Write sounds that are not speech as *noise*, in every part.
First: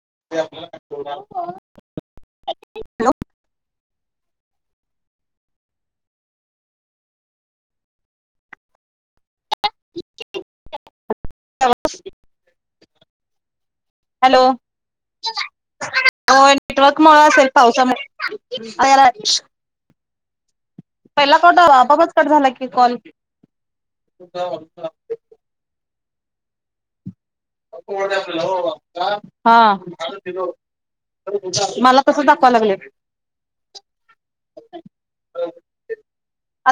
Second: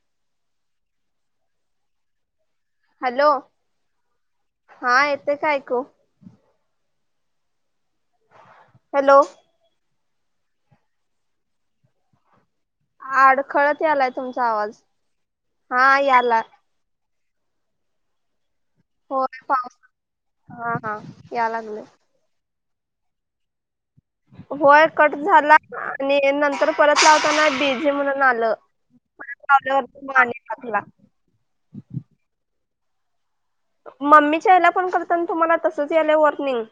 *inaudible* Hello हा येतं का ऐकू. हॅलो. ह *inaudible* अडखळत यालाय तुमचा आवाज हा याला. मळा असेल पावसामुळेला. होय पाऊस हा हा पहिला या क द लागले बापच कट झाला की कॉल. होय कट झाला आणि नंतर परत लाव. हा. टाकला मला कस दाखवा लागले. मम्मी च्यायला पण करतना तुम्हाला तसच याला वॉर्निंग.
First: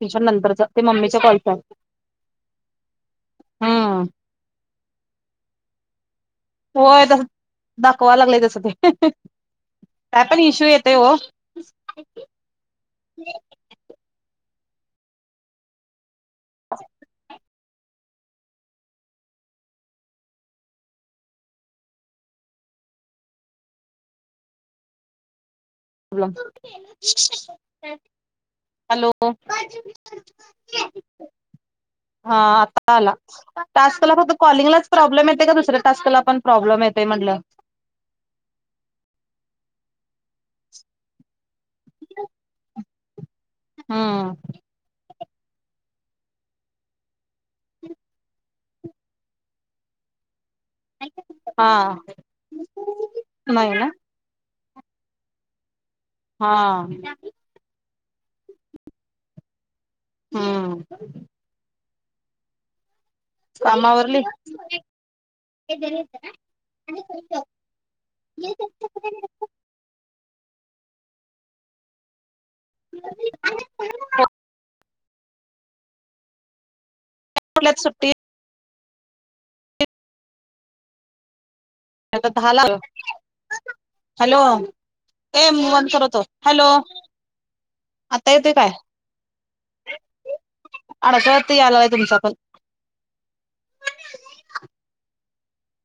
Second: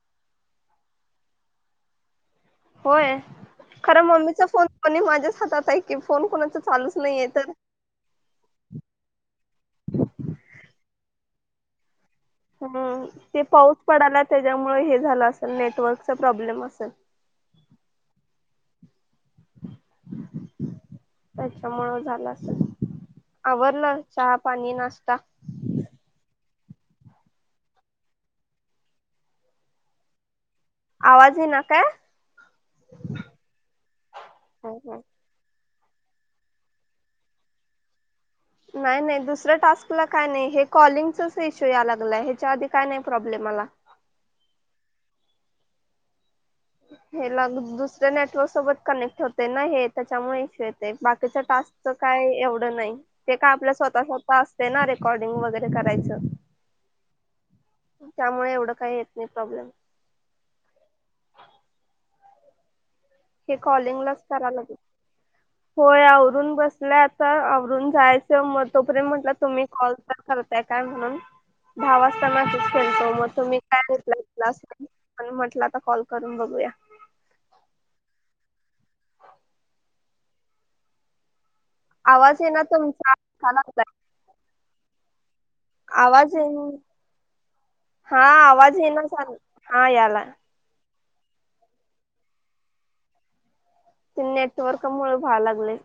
ट्यशन नंतरचा ते मम्मीचा कॉल कर. होय खरं मम्मीचा फोन दोणी माझ्याच हातात आहे. की फोन कोणाच चालूच होय त नाहीये तर दकवा लागलाय तस ते का पण इशू येत. तेव. हम्म ते पाऊस पडाला त्याच्यामुळे हे झालं असेल नेटवर्क. प्रॉब्लेम असल. त्याच्यामुळं झालं अस. आवर ना चहा पाणी नाशता. हॅलो. आवाज इना. हा आता आला आजकाला फक्त हो कॉलिंगलाच हो. प्रॉब्लेम येते का दुसऱ्या टास्क ला पण प्रॉब्लेम येतय म्हटलं. नाही नाही दुसऱ्या टास्कला काय नाही हे कॉलिंगचच इशू या लागलाय ह्याच्या आधी काय नाही. प्रॉब्लेम आला हा. हेग दुसऱ्या नेटवर्क सोबत कनेक्ट होते ना हे त्याच्यामुळे. बाकीच हा टास्क काय एवढं नाही ते का नाही आपल्या ना स्वतः स्व तेना रेकॉर्डंग वगैरे करायच. हा त्यामुळे एवढं काही येत नाही प्रॉब्लेम. हम्. हे कॉलिंग लाच कामावरली करा लागेल. होय आवरून बसला आता आवरून जायचं मग तोपर्यंत म्हटलं तुम्ही कॉल तर कर. काय म्हणून भा वाजतानाकीूच खेळतो मग तुम्ही काय घेतय. आणि म्हटलं आता कॉल करून बघूया. त सुट्टी. आवाज येईना दहाला तुमचा अडका लागलाय. हॅलो ए मव करतो आवाज येईना हॅलो. हा आता येते काय आवाज येना झाल हा याला. अडकत यालाय तुमचा पण. ते नेटवर्क मुळ व्हालागलंय.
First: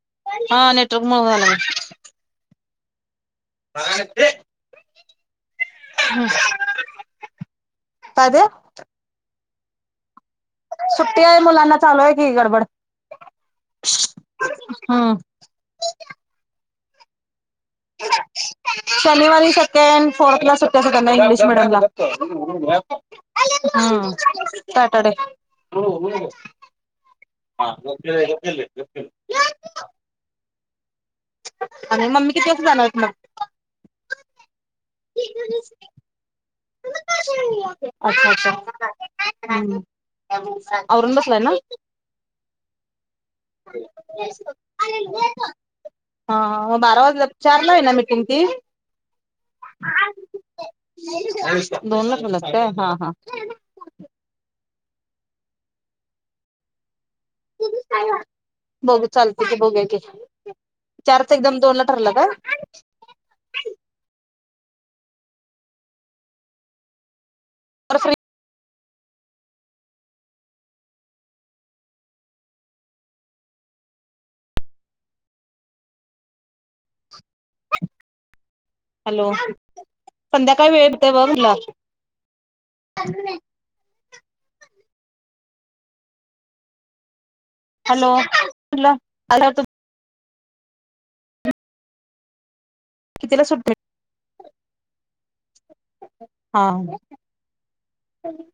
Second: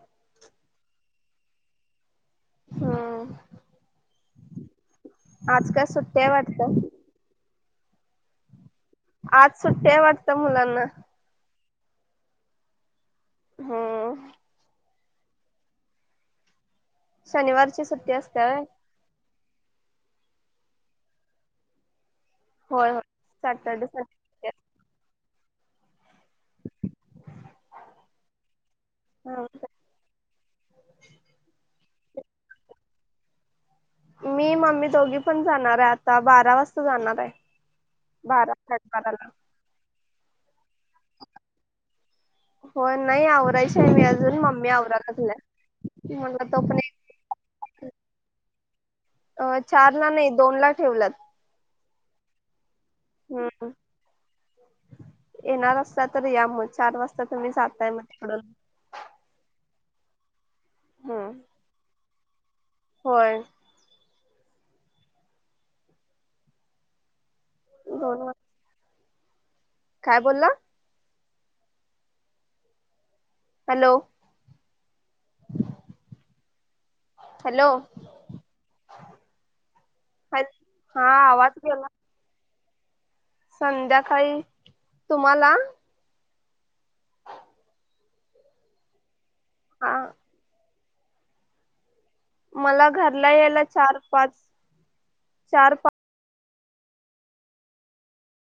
हा नेटवर्क मूळ व्हालागलंय. हा. *unintelligible* आज काल सुट्टी हाय वाटतं? पादे आज सुट्ट्या वाड सुट्टी आहे मुलांना चालू आहे की गडबड. हम्म. हा. शनिवारची सुट्टी असते होय? शनिवारी सेकंड फोर्थला त्यांना इंग्लिश मिडियम ला. होय होय *unintelligible* सॅटर्डे हम् संडे सुट्टी सॅटरडे. *inaudible* असते. *unintelligible* आणि मम्मी किती वाता जाणारेत मग? मी मम्मी दोघी पण जाणार आहे आता बारा वाजता. जाणार आहे. *unintelligible* अच्छा अच्छा बारा साडेबाराला हम्म. औरूण बसलाय ना? हो नाही आवरायची आहे मी अजून मम्मी आवरालागलीय. हा म बारा वाजलात चार ला आहे ना मिटिंग ती. अ चार ना नाही दोन ला ठेवल्यात. दोन ला ठेवल्यात काय हा हा. एनारस्ता तर या मग चार वाजता. तुम्ही जाताय मग तिकडून बघ चालत की बघुया की. चारच हम्म एक दम दोनला ठरलं काय? होय. दोन काय बोलला? हॅलो हॅलो हॅलो संध्याकाळी वेळ हा येतय ब आवाज तुला. गेला संध्याकाळी तुम्हाला? हॅलो *unintelligible* हा. मला घरला कितीला यायला सुट चार पाच चार पाच हां.